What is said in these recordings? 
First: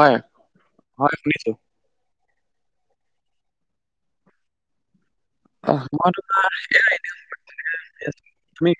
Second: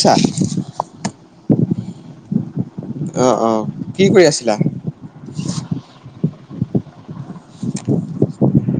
হয়, চাৰ হয় শুনিছোঁ। অ অ কি কৰি আছিলা। অ মই তোমাৰ তুমি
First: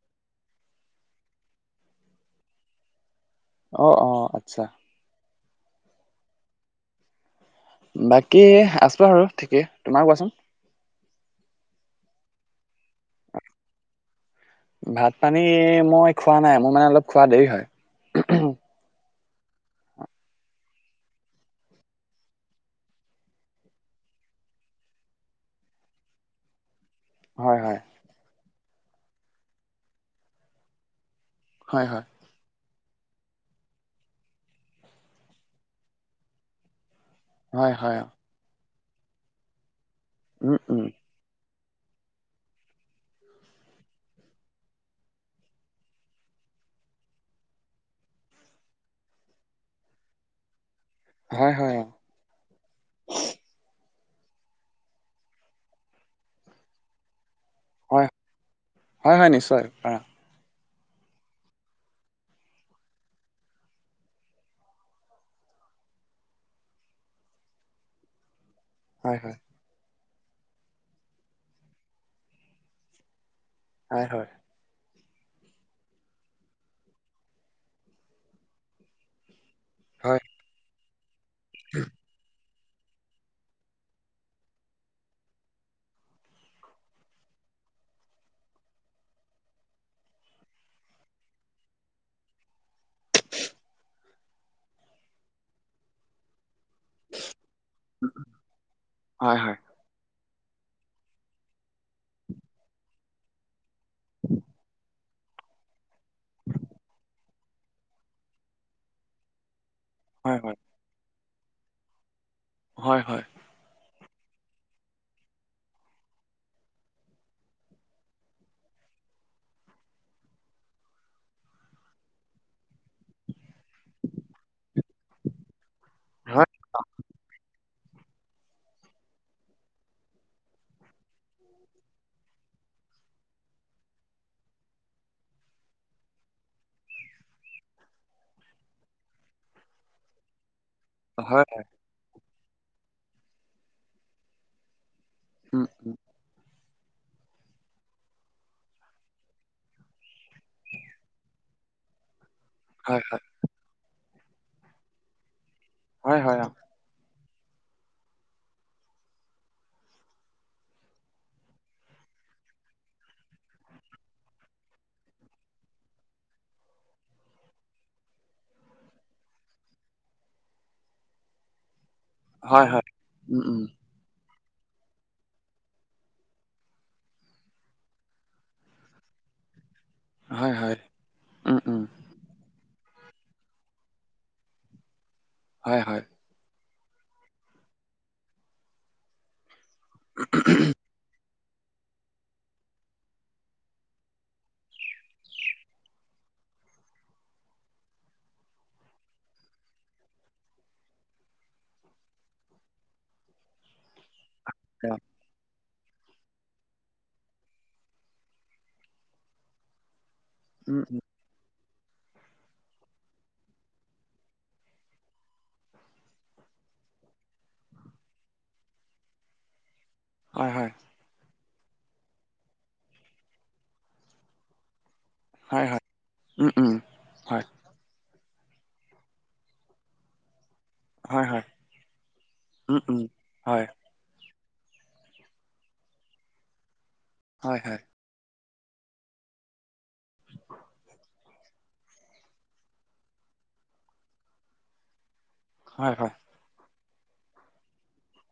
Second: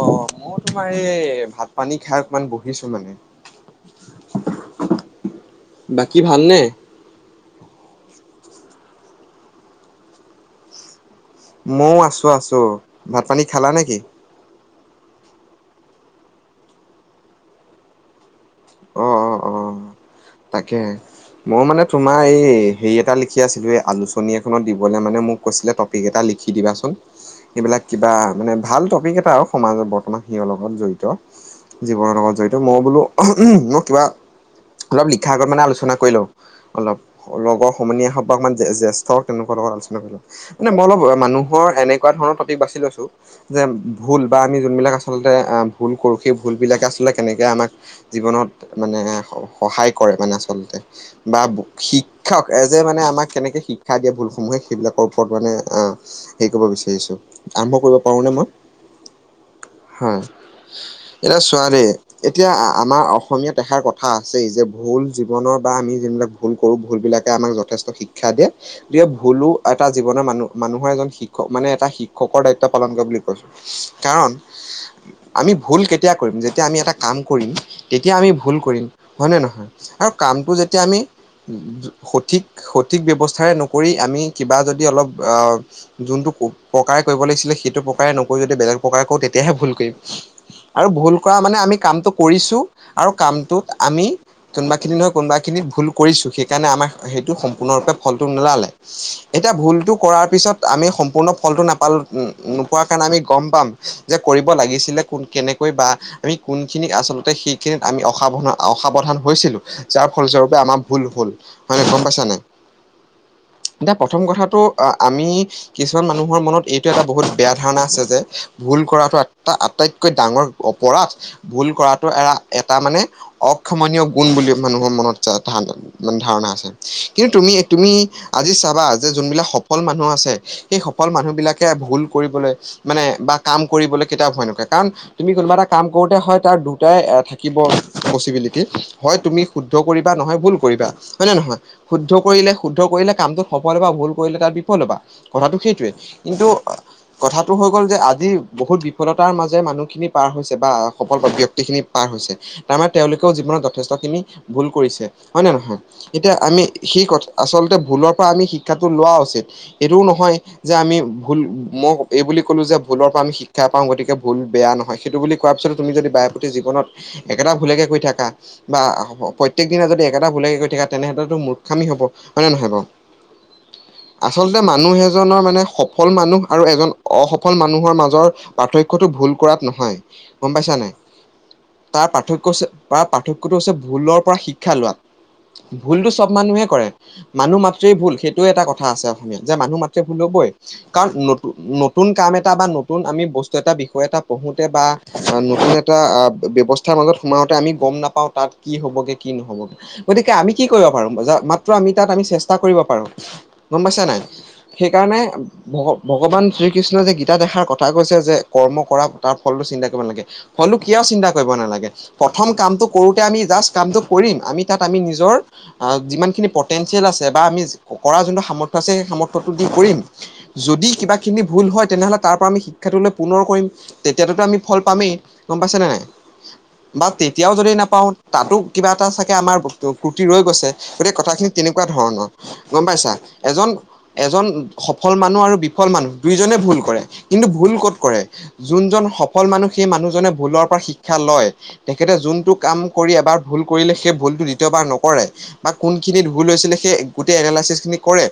অ মই তোমাৰ এই ভাত পানী খাই অকমান বহিছো মানে অ অ আচ্ছা বাকী ভালনে? বাকী আছো আৰু ঠিকেই তোমাক কোৱাচোন ময়ো আছোঁ আছোঁ ভাত পানী খালা নেকি ভাত পানী মই খোৱা নাই মোৰ মানে অলপ খোৱা দেৰি হয় অ অ অ তাকে মই মানে তোমাৰ এই হেৰি এটা লিখি আছিলো এই আলোচনী এখনত দিবলে মানে মোক কৈছিলে পেকেইটা লিখি দিবাচোন হয়, হয়। সেইবিলাক কিবা মানে ভাল টপিক এটা আৰু সমাজত বৰ্তমান সিহঁৰ লগত হয়, জড়িত হয়। জীৱনৰ লগত জড়িত মই বোলো মই কিবা অলপ লিখাৰ আগত মানে আলোচনা কৰি লওঁ অলপ লগৰ হয়, হয়। সমনি অ। আহক অমান জ্যেষ্ঠ হওক তেনেকুৱা লগত আলোচনা কৰিলো উম, মান মই উম। অলপ অ মানুহ মৰ এনেকুৱা ধৰণ টপিক বাছি লৈছো যে ভুল বা আমি যোন বিলাক আচলতে ভুল কৰোঁ সেই ভুল বিলাকে আচলতে কেনেকে আমাক জীৱনত মানে সহায় কৰে মানে আচলতে বা হয়, হয়, অ'। শি শিক্ষক এ যে মানে আমাক কেনেকে শিক্ষা দিয়ে ভুলসমূহে সেইবিলাকৰ ওপৰত মানে আহ হেই কৰিব বিচাৰিছো আৰম্ভ কৰিব হয়, পাৰো নে মই হয়, হয় নিশ্চয় পাৰা। হয় এতিয়া চোৱা দে এতিয়া আমাৰ অসমীয়া ত এখাৰ কথা আছে যে ভুল জীৱনৰ বা আমি যোন বিলাক ভুল কৰো ভুল বিলাকে আমাক যথেষ্ট শিক খা দিয়ে যেতি হয়, হয়। ভুলো এটা জীৱনৰ মানুহ মানুহৰ এজন শিক্ষক মানে এটা শিক্ষকৰ দায়িত্ব পালন কৰে বুলি কৈছো হয়, হয়। কাৰণ আমি ভুল কেতিয়া কৰিম যেতিয়া আমি এটা কাম কৰিম তেতিয়া আমি ভুল কৰিম হয়নে নহয় আৰু হয়, কামটো যেতিয়া আমি সঠিক সঠিক ব্যৱস্থাৰে নকৰি আমি কিবা যদি অলপ যোনটো প প্ৰকাৰে কৰিব লাগিছিলে সেইটো প্ৰকাৰে নকৰি যদি বেলেগ প্ৰকাৰে কওঁ তেতিয়াহে ভুল কৰিম। আৰু ভুল কৰা মানে আমি কামটো কৰিছোঁ আৰু কামটো। আমি কোনোবা খিনি নহয় কোনোবা খিনিত ভুল কৰিছো সেইকাৰণে আমাৰ। সেইটো সম্পূৰ্ণৰূপে ফলটো নোলালে হয়, এতিয়া হয়। ভুলটো কৰাৰ পিছত। আমি সম্পূৰ্ণ ফলটো নাপালো নোপোৱাৰ কাৰণে আমি গম পাম যে কৰিব লাগিছিলে। কোন কেনেকৈ বা আমি কোনখিনি আচলতে সেইখিনিত আমি অসাৱধ অসাৱধান হৈছিলো। যাৰ হয়, ফলস্বৰূপে হয়। আমাৰ ভুল হ'ল হয় নহয় গম পাইছা নাই। হয় হয়। এতিয়া প্ৰথম কথাটো আ আমি। কিছুমান মানুহৰ মনত এইটো এটা বহুত বেয়া ধাৰণা আছে যে ভুল কৰাটো এটা আটাইতক। কৈ ডাঙৰ অপৰাধ ভুল কৰাটো এ এটা মানে। অক্ষমনীয় গুণ বুলি মানুহৰ মনত ধান হয়, ধাৰণা আছে কিন্তু তুমি। তুমি আজি চাবা যে যোনবিলাক সফল মানুহ আছে। সেই সফল মানুহ বিলাকে ভুল কৰিবলৈ মানে বা কাম কৰিবলৈ কিতাপ ভয় নকৰে কাৰণ। তুমি কোনোবা এটা কাম কৰোতে হয় তাৰ দুটাই থাকিব। পচিবিলিতি হয় তুমি শুদ্ধ কৰিবা নহয় ভুল কৰিবা হয় নে নহয়। শুদ্ধ কৰিলে শুদ্ধ কৰিলে কামটোত সফল হ'ব বা ভুল কৰিলে তাত বিফল হ'বা। কথাটো উম, সেইটোৱে উম। কিন্তু অ। কথাটো হৈ গ'ল যে আজি বহুত বিফলতাৰ মাজে মানুহখিনি পাৰ হৈছে বা সফল ব্যক্তিখিনি। পাৰ হৈছে। তাৰমানে হয়, হয়। তেওঁলোকেও জীৱনত যথেষ্টখিনি ভুল কৰিছে হয়নে নহয় হয়, এতিয়া হয়, অ'। আমি সেই কথা। আচলতে ভুলৰ পৰা আমি শিক্ষাটো লোৱা উচিত এইটোও নহয়। যে আমি ভুল মই এই বুলি ক'লো যে ভুলৰ পৰা আমি শিক্ষা পাওঁ গতিকে ভুল বেয়া নহয়। সেইটো বুলি কোৱাৰ পিছত তুমি যদি বায়ে প্ৰতি জীৱনত। একেটা ভুলকে কৈ থাকা বা প্ৰত্যেক দিনা যদি একেটা ভুলকে কৈ থাকা তেনেহলেটো ম। খামি হ'ব হয়নে হয়, নহয় বাৰু। হয়। উম, উম। আচলতে মানুহ এজনৰ মানে সফল মানুহ আৰু এজন অসফল মানুহৰ মাজৰ। পাৰ্থক্যটো ভুল কৰাত নহয় হয়, গম পাইছা হয়। নে। উম, উম। তাৰ পাৰ্থক্য তাৰ পাৰ্থক্যটো হৈছে ভুলৰ পৰা শিক্ষা লোৱা হয়, হয়। ভুলতটো চি। চব মানুহে কৰে মানুহ মাতৃেই ভুল সেইটো এটা কথা আছে অসমীয়াত যে মানুহ মাতৃ ভুল হ'বই। কাৰণ নতুন নতুন কাম এটা বা নতুন আমি বস্তু এটা বিষয় এটা পঢ়োঁতে বা। অ', নতুন এটা ব্যৱস্থাৰ মাজত সোমাওতে আমি গম নাপাওঁ তাত কি হ'বগে কি নহ'বগে। গতিকে আমি কি কৰিব পাৰো ম মাত্ৰ আমি তাত আমি চেষ্টা কৰিব পাৰো গম পাইছা নাই। অ সেইকাৰণে। ভগ-ভগৱান শ্ৰীকৃষ্ণই যে গীতাত এখাৰ কথা কৈছে যে কৰ্ম কৰা তাৰ ফলটো চিন্তা কৰিব নালাগে। ফলটো উম, উম। কিয় চিন্তা কৰিব নালাগে। প্ৰথম কামটো কৰোতে আমি জাষ্ট কামটো কৰিম আমি তাত আমি নিজৰ। আ যিমানখিনি পটেঞ্চিয়েল আছে বা আমি কৰা যোনটো সামৰ্থ্য আছে সেই সামৰ্থ্যটো দি কৰিম। হয়, হয়। যদি কিবা। খিনি ভুল হয় তেনেহ'লে তাৰ পৰা আমি শিক্ষাটোলৈ পুনৰ কৰিম তেতিয়াততো আমি ফল পামেই। গম হয় পাইছে হয় নে নাই? উম উম। বা হয়। তেতিয়াও যদি নাপাওঁ তাতো কিবা এটা চাগে আমাৰ ক্ৰুটি ৰৈ গৈছে। গতিকে হয় হয় কথাখিনি তেনেকুৱা ধৰণৰ উম গম উম পাইছা হয় এজন। এজন সফল মানুহ আৰু বিফল মানুহ দুইজনে ভুল কৰে কিন্তু হয় ভুল হয় ক'ত কৰে। যোনজন সফল মানুহ সেই মানুহজনে ভুলৰ পৰা শিক্ষা লয়। তেখেতে যোনটো কাম কৰি এবাৰ ভুল কৰিলে সেই ভুলতটো দ্বিতীয়বাৰ নকৰে, বা হয় হয় কোনখিনিত- ভুল হৈছিলে সেই গোটেই এনালাইচিছ খিনি কৰে।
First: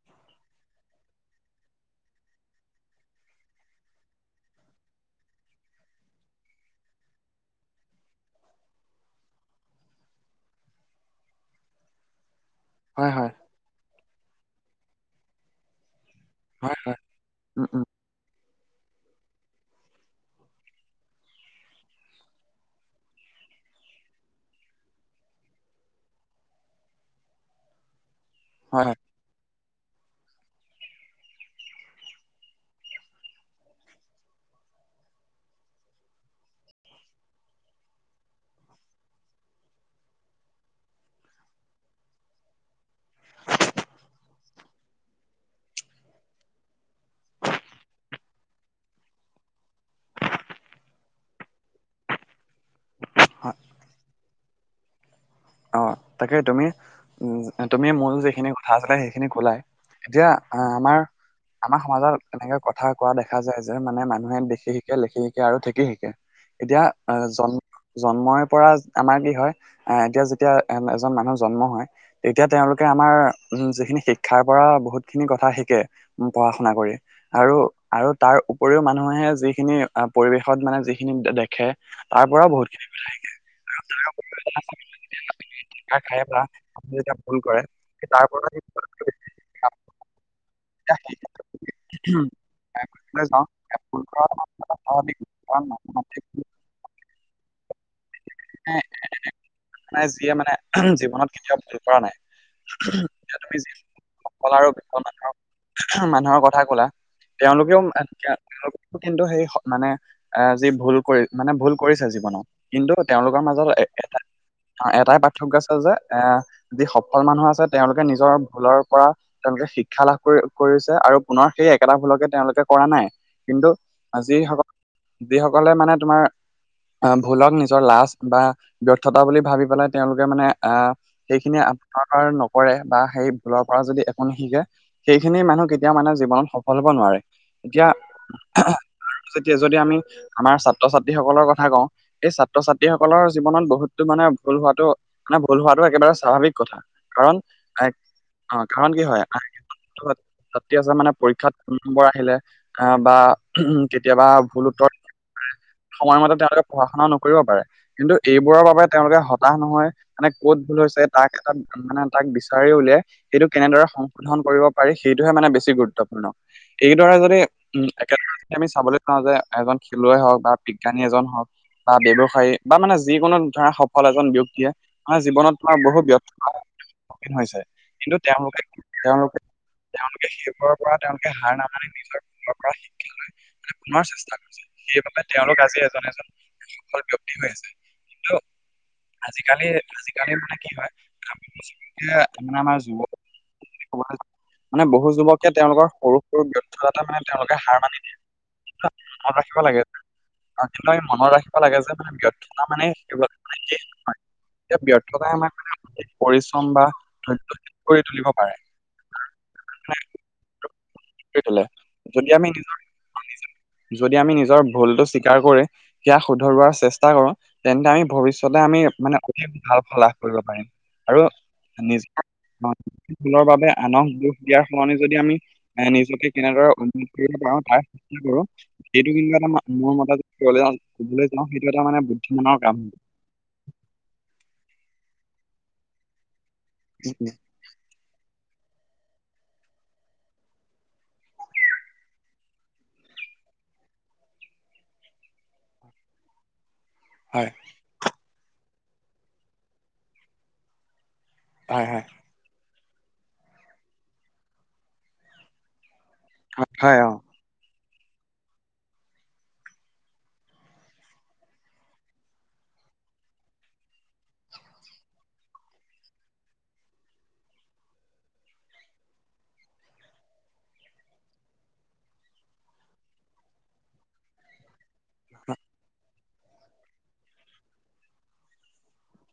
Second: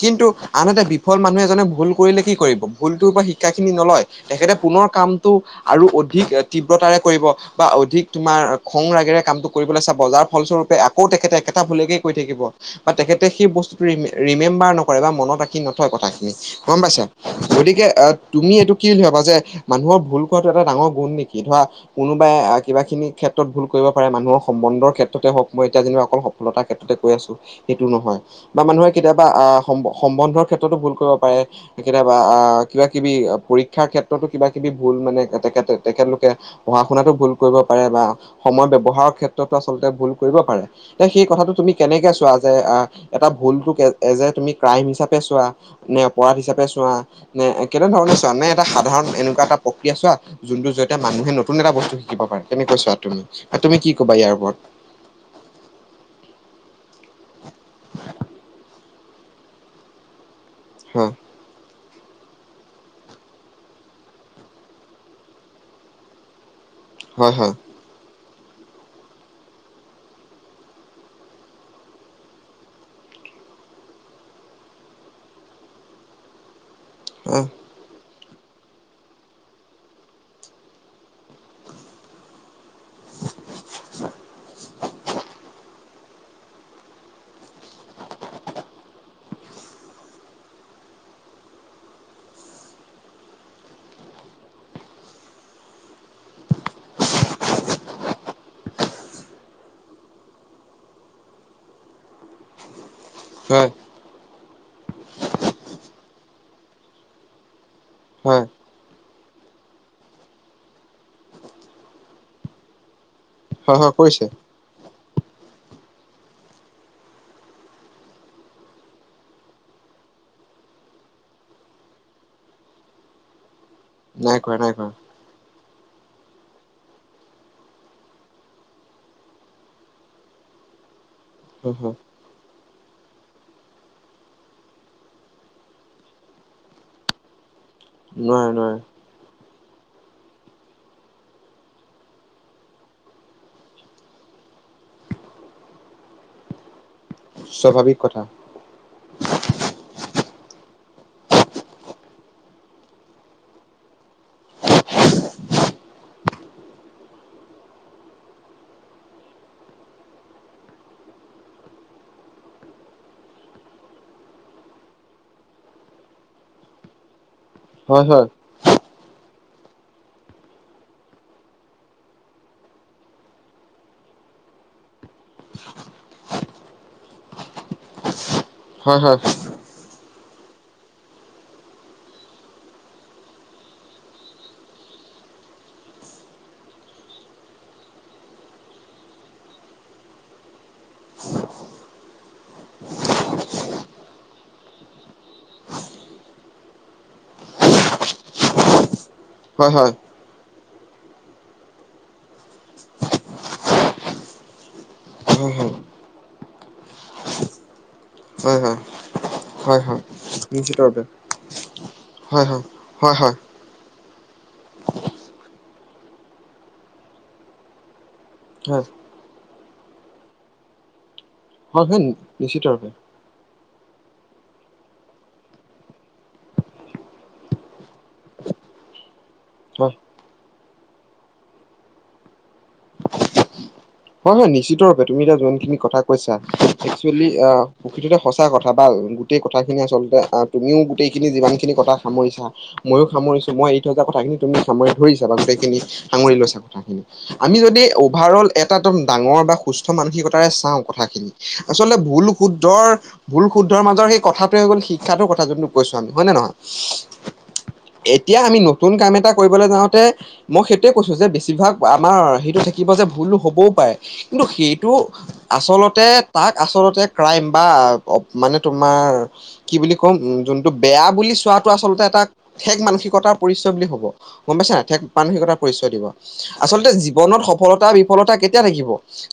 কিন্তু আনহাতে বিফল মানুহে এজনে ভুল কৰিলে কি কৰিবি, ভুলটোৰ পৰা শিক্ষা খিনি নলয়। তেখেতে পুনৰ কামটো আৰু অধিক তীব্ৰতাৰে কৰিব। বা অধিক তোমাৰ খং ৰাগেৰে কামটো কৰিবলৈ চাব, যাৰ ফলস্বৰূপে আকৌ তেখেতে একেটা ভুলীয়াকেই কৈ থাকিব। বা হয় তেখেতে হয় সেই বস্তুটো ৰিমেম্বাৰ নকৰে বা মনত- তেনেকুৱা কথাখিনি গম হয় হয় পাইছে। উম উম গতিকে আহ- তুমি এইটো কি বুলি ভাবা যে মানুহৰ ভুল কটো এটা ডাঙৰ গুণ নেকি ধৰা কোনো বা কিবাখিনি ক্ষেত্ৰত ভুল কৰিব পাৰে মানুহৰ সম্বন্ধৰ ক্ষেত্ৰতে হওক মই এতিয়া যেনিবা অকল সফলতাৰ ক্ষেত্ৰতে কৈ আছোঁ। সেইটো নহয়, বা হয় মানুহে হয় কেতিয়াবা আঁহ সম-সম্বন্ধৰ ক্ষেত্ৰতো ভুল কৰিব পাৰে। কেতিয়াবা আঁহ কিবা-কিবি পৰীক্ষাৰ ক্ষেত্ৰতো কিবা-কিবি ভুল মানে তেখেত তেখেতলোকে পঢ়া শুনাতো ভুল কৰিব পাৰে বা সময় ব্যৱহাৰৰ ক্ষেত্ৰতো আচলতে ভুল কৰিব পাৰে। তে সেই কথাটো তুমি কেনেকে চোৱা যে এটা ভুলটোক এজ এ তুমি ক্ৰাইম হিচাপে চোৱা। নে অপৰাধ হিচাপে চোৱা। নে কেনেধৰণে চোৱা নে এটা সাধাৰণ এনেকুৱা এটা প্ৰক্ৰিয়া চোৱা যোনটো জৰিয়তে মানুহে ন- তেন এটা বস্তু শিকিব পাৰেনে, কৈ ছোৱা তুমি হয় আৰু তুমি কি কবা ইয়াৰ ওপৰত? অ', তাকে তুমি উম তুমি মোৰ যিখিনি কথা আছিলে সেইখিনি কলাই এতিয়া আহঁ আমাৰ হয় আমাৰ সমাজত এনেকে কথা কোৱা দেখা যায় যে মানে মানুহে দেখি শিকে, লিখি শিকে আৰু ঠিকেই শিকে। এতিয়া আহ', হয় হয় জন্ম জন্মই পৰা আমাৰ কি হয় আহ এতিয়া এতিয়া এ' এজন মানুহ জন্ম হয়। তেতিয়া তেওঁলোকে আমাৰ উম যিখিনি শিক্ষাৰ পৰা বহুত খিনি কথা শিকে উম পঢ়া-শুনা কৰি। আৰু, আৰু তাৰ উপৰিও মানুহে যিখিনি পৰিৱেশত মানে যিখিনি দেখে- তাৰ পৰাও বহুত খিনি শিকে। খ খাই পৰা যেতিয়া ফোন কৰে তাৰপৰাও [inaudible] [inaudible] এনেই যিয়ে মানে জীৱনত কেতিয়াও ভুল কৰা নাই। এতিয়া তুমি হয় যি সফল আৰু বিফল মানুহৰ, মানুহৰ কথা কলা। তেওঁলোকেও- এতিয়া হয় তেওঁলোকেও কিন্তু সেই মানে যি ভুল কৰি মানে ভুল কৰিছে জীৱনত- কিন্তু তেওঁলোকৰ মাজত হয় হয় এ' কৰিছে। এটা এটাই পাৰ্থক্য আছে যে এ যি সফল মানুহ আছে তেওঁলোকে নিজৰ ভুলৰ পৰা তেওঁলোকে শিক্ষা লাভ কৰি কৰিছে, আৰু পুনৰ সেই একেটা ভুলকে তেওঁলোকে কৰা নাই। নাই কৰা নাই কৰা কিন্তু- যি সকলে মানে তোমাৰ- আহ ভুলক নিজৰ লাজ বা ব্যৰ্থতা বুলি ভাবি পেলাই তেওঁলোকে মানে আহঁ- সেইখিনি হয় হয় আপোনাৰ কৰে বা সেই ভুলৰ পৰা যদি একো নিশিকে সেইখিনি মানুহ কেতিয়াও মানে জীৱনত সফল হ'ব নোৱাৰে। এতিয়া নোৱাৰে নোৱাৰে যদি আমি আমাৰ ছাত্ৰ-ছাত্ৰী সকলৰ কথা কওঁ- এই ছাত্ৰ-ছাত্ৰীসকলৰ জীৱনত বহুতো মানে ভুল হোৱাটো মানে ভুল হোৱাতটো একেবাৰে স্বাভাৱিক কথা। কাৰণ স্বাভাৱিক কথা অঁ', কাৰণ কি হয়- ছাত্ৰী আছে মানে পৰীক্ষাত নম্বৰ আহিলে- আঁহ', বা উম, কেতিয়াবা ভুল উত্তৰত সময়মতে তেওঁলোকে- পঢ়া-শুনা নকৰিব পাৰে। কিন্তু এইবোৰৰ বাবে তেওঁলোকে হতাশ নহয় মানে ক'ত ভুল হৈছে তাক এটা- মানে তাক বিচাৰি উলিয়াই সেইটো কেনেদৰে সংশোধন কৰিব পাৰি সেইটোহে মানে বেছি গুৰুত্বপূৰ্ণ। এইদৰে যদি উম, হয় হয় একেদৰে যদি আমি চাবলৈ যাওঁ যে এজন খেলুৱৈ হওক বা বিজ্ঞানী এজন হওক বা ব্ৱসায়ী বা মানে যিকোনো ধৰা সফল এজন ব্যক্তিয়ে আমাৰ জীৱনত তোমাৰ বহু ব্যৰ্থতাৰ সন্মুখীন হৈছে কিন্তু তেওঁলোকে হয় হয় তেওঁলোকে তেওঁলোকে সেইবোৰৰ পৰা তেওঁলোকে হাৰ নামানি নিজৰ ভুলৰ পৰা শিক্ষা লৈ পুনৰ চেষ্টা কৰিছে সেইবাবে তেওঁলোক আজি এজন এজন ব্যক্তি হৈ আছে কিন্তু আজিকালি আজিকালি মাননে কি হয় যিখিনি আমাৰ যুৱক [unintelligible] মানে বহু যুৱকে তেওঁলোকৰ সৰু সৰু ব্যৰ্থতাতে মানে তেওঁলোকে হাৰ মানি দিয়ে। মনত ৰাখিব হয় হয় লাগে কিন্তু আমি মনত ৰাখিব লাগে যে মানে ব্যৰ্থতা মানে সেইবিলাকে মানে শেষ নহয়। এতিয়া ব্যৰ্থতাই হয় হয় আমাক পৰিশ্ৰম বা ধৈৰ্যশিল কৰি তুলিব হয় পাৰে। হয় হয়, হয়, নিশ্চিত ৰূপে কৰি তোলে যদি হয়, আমি হয়, হয়, হয়। যদি আমি নিজৰ ভুলতটো স্বীকাৰ কৰি সেয়া শুধৰোৱাৰ চেষ্টা কৰো তেন্তে আমি ভৱিষ্যত আমি হয় মানে অতি ভাল ফল লাভ কৰিব পাৰিম আৰু হয় হয় নিজ নিশ্চিতৰূপে ভুলৰ বাবে আনক দোষ দিয়াৰ সলনি যদি আমি এ নিজকে কেনেদৰে উন্নত কৰিব পাৰো তাৰ চেষ্টা কৰো সেইটো কিন্তু এটা হয় মোৰ মতে যদি কবলৈ যা কবলৈ যাওঁ সেইটো এটা মানে বুদ্ধিমানৰ কাম। হয়, হয়, নিশ্চিত ৰূপে তুমি এতিয়া যোনখিনি কথা কৈছা উম, একচুৱেলী উম, আ প্রকৃততে সঁচা কথা বা গোটেই কথাখিনি আচলতে আহ তুমিও গোটেইখিনি যিমানখিনি কথা সামৰিছা ময়ো সামৰিছো মই এৰি থৈ যোৱা কথাখিনি তুমি সামৰি ধৰিছা গোটেইখিনি সামৰি লৈছা কথাখিনি। হয় আমি যদি অভাৰ অল এটা একদম ডাঙৰ বা সুস্থ মানসিকতাৰে চাওঁ কথাখিনি। হয় আচলতে হয় ভুল শুদ্ধৰ ভুল শুদ্ধৰ মাজৰ সেই কথাটোৱে হৈ গ'ল শিক্ষাটোৰ কথা যোনটো কৈছোঁ আমি হয় নে নহয় হয় অ এতিয়া আমি নতুন কাম এটা কৰিবলৈ যাওঁতে মই সেইটোৱে কৈছো যে বেছিভাগ আমাৰ সেইটো থাকিব যে ভুল হবও পাৰে কিন্তু সেইটো আচলতে তাক আচলতে ক্ৰাইম বা মানে তোমাৰ কি বুলি কম উম, যোনটো বেয়া বুলি চোৱাটো আচলতে এটা ঠেক মানসিকতাৰ পৰিচয় বুলি হব গম পাইছা নে নাই ঠেক মানসিকতাৰ পৰিচয় দিব। আচলতে, জীৱনত সফলতা-বিফলতা কেতিয়া থাকিব!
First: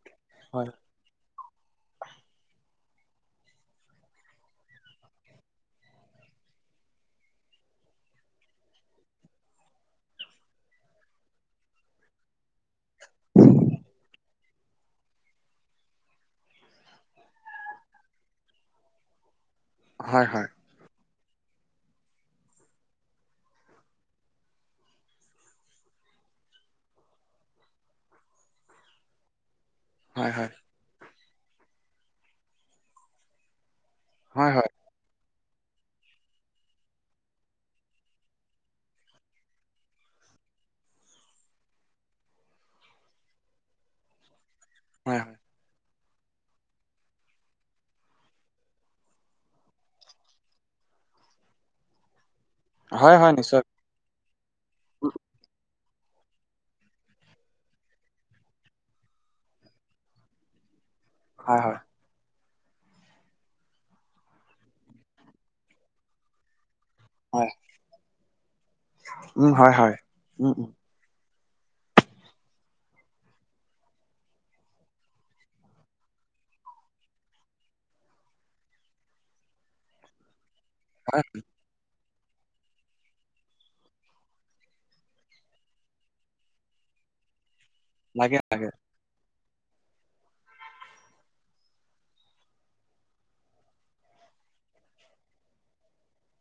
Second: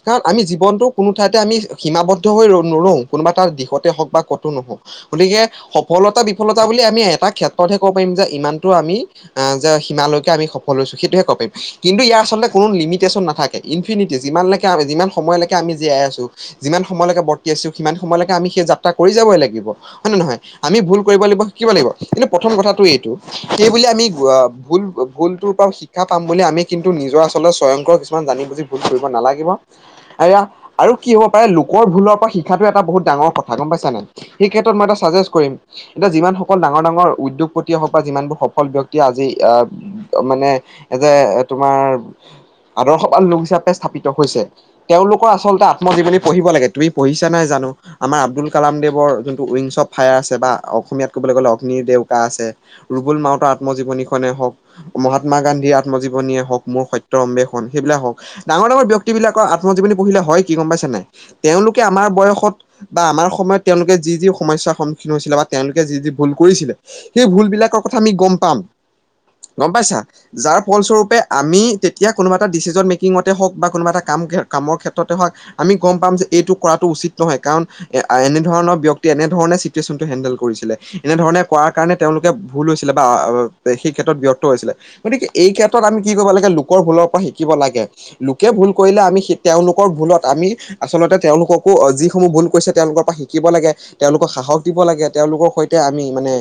কাৰণ আমি জীৱনটোক কোনো ঠাইতে আমি সীমাবদ্ধ হৈ ৰ নৰোও, কোনোবা তাৰ দিশতে হওঁক বা কতো নহওঁক! গতিকে, সফলতা-বিফলতা বুলি আমি এটা ক্ষেত্ৰতহে ক'ব পাৰিম যে ইমানটো আমি আ যে সিমানলৈকে আমি সফল হৈছোঁ সেইটোহে কপিম। কিন্তু ইয়াৰ আচলতে কোনো লিমিটেশচন নাথাকে। ইনফিনিটি, যিমানলৈকে আমি যিমান সময়লৈকে আমি জীয়াই আছোঁ। যিমান সময়লৈকে বৰ্তি আছোঁ, সিমান সময়লৈকে আমি সেই যাত্ৰা কৰি যাবই লাগিব। হয় নে নহয়? আমি ভুল কৰিব লাগিব শিকিব লাগিব। কিন্তু প্ৰথম কথাটো এইটো, সেইবুলি আমি আ ভুল ভুলটোৰ পৰা শিক্ষা পাম বুলি আমি কিন্তু নিজৰ আচলতে স্বয়ংকৰ কিছুমান জানি বুজি ভুল কৰিব নালাগিব। আৰু হয় হয় এয়া আৰু কি হ'ব পাৰে, লোকৰ ভুলৰ পৰা শিক্ষাটো এটা বহুত ডাঙৰ কথা। গম পাইছানে নাই? সেই হয় হয় হয় ক্ষেত্ৰত মই এটা চাজেষ্ট কৰিম। এতিয়া যিমানসকল ডাঙৰ ডাঙৰ উদ্যোগ পতিয়ে হওঁক বা যিমানবোৰ সফল ব্যক্তিয়ে আজি আ তেওঁ মানে এ যে, তোমাৰ আদৰ্শবান লোক হিচাপে স্থাপিত হৈছে। হয় হয় তেওঁলোকৰ আচলতে আত্মজীৱনী পঢ়িব লাগে। তুমি পঢ়িছা নাই জানো? আমাৰ আব্দুল কালামদেৱৰ যোনটো উইংছ অৱ ফায়াৰ আছে বা অসমীয়াত ক'বলৈ গ'লে অগ্নিৰ দেউকা আছে। হয় ৰুবুল হয় মাউতৰ নিশ্চয় আত্মজীৱনী খনে হওঁক মহাত্মা গান্ধীৰ আত্মজীৱনীয়ে হওঁক, মোৰ সত্যৰ অম্বেষন সেইবিলাক হওঁক। ডাঙৰ ডাঙৰ ব্যক্তি বিলাকৰ আত্মজীৱনী পঢ়িলে হয় কি গম পাইছে নাই? হয় হয় তেওঁলোকে আমাৰ বয়সত বা আমাৰ সময়ত তেওঁলোকে যি যি সমস্যাৰ সন্মুখীন হৈছিলে বা তেওঁলোকে যি যি ভুল কৰিছিলে। সেই হয় ভুলবিলাকৰ কথা আমি গম পাম। উম গম হয় হয় পাইছা, উম যাৰ উম ফলস্বৰূপে আমি তেতিয়া কোনোবা এটা ডিচিজন মেকিঙতে হওঁক বা কোনোবা এটা কাম কামৰ ক্ষেত্ৰতে হওঁক আমি গ'ম পাম যে, এইটো কৰাটো উচিত নহয়। কাৰণ এ, আ, এনেধৰণৰ ব্যক্তিয়ে, এনেধৰণে চিটুৱেচনটো হেণ্ডেল কৰিছিলে। হয় এনেধৰণে কৰা কাৰণে তেওঁলোকে ভুল হৈছিলে বা আ, সেই ক্ষেত্ৰত ব্যৰ্থ হৈছিলে। গতিকে, এই ক্ষেত্ৰত আমি কি কৰিব লাগে, লোকৰ ভুলৰ পৰা শিকিব লাগে। লাগে লোকে লাগে ভুল কৰিলে আমি সে তেওঁলোকৰ ভুলত আমি, আচলতে তেওঁলোককো যিসমূহ ভুল কৰিছে, তেওঁলোকৰ পৰা শিকিব লাগে। তেওঁলোকক সাহস দিব লাগে। তেওঁলোকৰ সৈতে আমি মানে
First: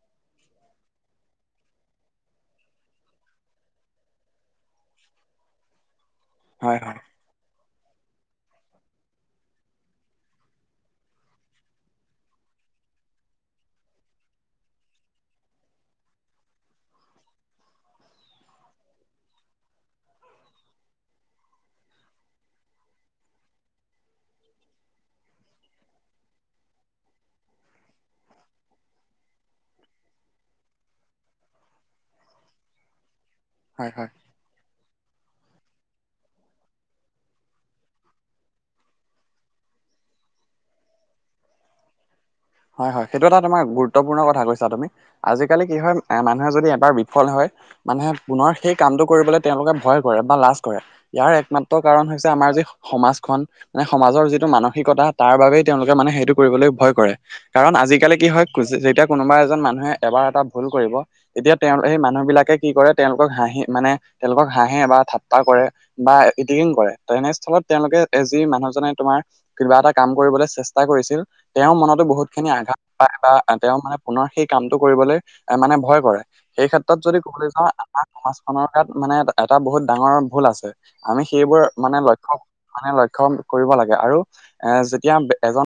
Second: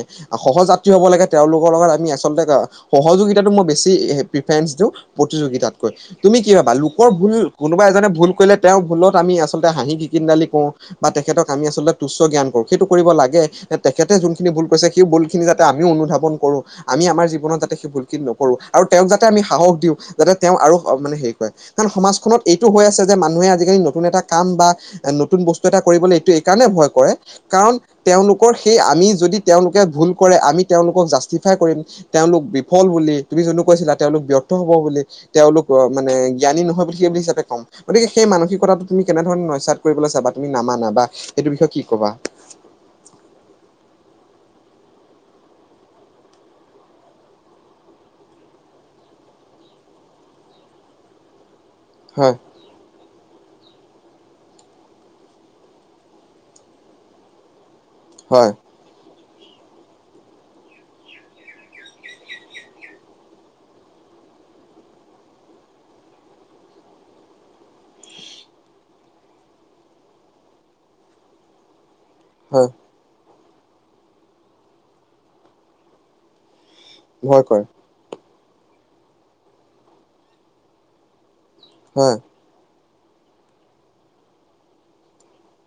সহযাত্ৰী হ'ব লাগে, তেওঁলোকৰ লগত আমি আচলতে আ, সহযোগিতাটো মোৰ বেছি সেই প্ৰিফাৰেঞ্চ দিওঁ। প্ৰতিযোগিতাতকৈ, তুমি কি ভাবা? হয় হয় লোকৰ ভুল কোনোবা এজনে ভুল কৰিলে তেওঁৰ ভুলত আমি আচলতে হাঁহি খিকিন্দালি কৰোঁ। বা তেখেতক আমি আচলতে তুচ্চ জ্ঞান কৰোঁ, সেইটো কৰিব লাগে, নে তেখেতে যোনখিনি ভুল কৰিছে সেই ভুল খিনি যাতে আমি অনুধাৱন কৰোঁ। আমি আমাৰ জীৱনত যাতে সেই ভুলখিনি নকৰোঁ, আৰু তেওঁক যাতে আমি সাহস দিওঁ। যাতে তেওঁ আৰু অ, মানে হেৰি কৰে। কাৰণ সমাজখনত এইটো হৈ আছে যে মানুহে আজিকালি নতুন এটা কাম বা এ, নতুন বস্তু এটা কৰিবলৈ এইটো এই কাৰণে ভয় কৰে কাৰণ, তেওঁলোকৰ সেই আমি যদি তেওঁলোকে ভুল কৰে, আমি তেওঁলোকক জাষ্টিফাই কৰিম। তেওঁলোক বিফল বুলি। তুমি জানো হয় কৈছিলা, হয় তেওঁলোক ব্যৰ্থ হ'ব বুলি। তেওঁলোক অ, মানে, জ্ঞানী নহয় বুলি কি, সেইটো হিচাপে কম? গতিকে, সেই মানসিকতাটো তুমি কেনেধৰণে ন্যচাত কৰিবলৈ চাবা, তুমি নামানা বা সেইটোৰ বিষয়ে কি কবা? হয়, হয়, সেইটো এটা তোমাৰ গুৰুত্বপূৰ্ণ কথা কৈছা তুমি। আজিকালি কি হয়, এ মানুহে যদি এবাৰ বিফল হয় মানুহে পুনৰ সেই কামটো কৰিবলৈ তেওঁলোকে ভয় কৰে, বা লাজ কৰে। ইয়াৰ একমা ত, কাৰণ হৈছে, হয় আমাৰ যি সমাজখন, মানে সমাজৰ যিটো মানসিকতা, তাৰ বাবেই তেওঁলোকে মানে সেইটো কৰিবলৈ, ভয় কৰে। কাৰণ, আজিকালি কি হয, হয় ক, যে যেতিয়া কোনোবা এজন মানুহে এবাৰ এটা ভুল কৰিব তেতিয়া তেওঁ, সেই মানুহবিলাকে কি কৰে, তেওঁলোকক হাঁহি, মানে তেওঁলোকক হাঁহে বা ঠাট্টা কৰে বা ইটিংকিং কৰে। ত, এনেস্থলত তেওঁলোকে এ, যি মানুহজনে তোমাৰ কিবা এটা কাম কৰিবলৈ চেষ্টা কৰিছিল, তেওঁৰ মনত বহুত খিনি হয় আঘাত পায়, বা আ, তেওঁ মানে পুনৰ সেই কামটো কৰিবলৈ মানে ভয় কৰে। সেইক্ষেত্ৰত তাত যদি ভয় ক'বলৈ কৰে যাওঁ, আমাৰ সমাজখনৰ গাত মানে এটা এটা বহুত ডাঙৰ ভুল আছে। আমি সেইবোৰ মানে হয় লক্ষ্য, মানে লক্ষ্যন কৰিব লাগে আৰু এ, যেতিয়া বে, এজন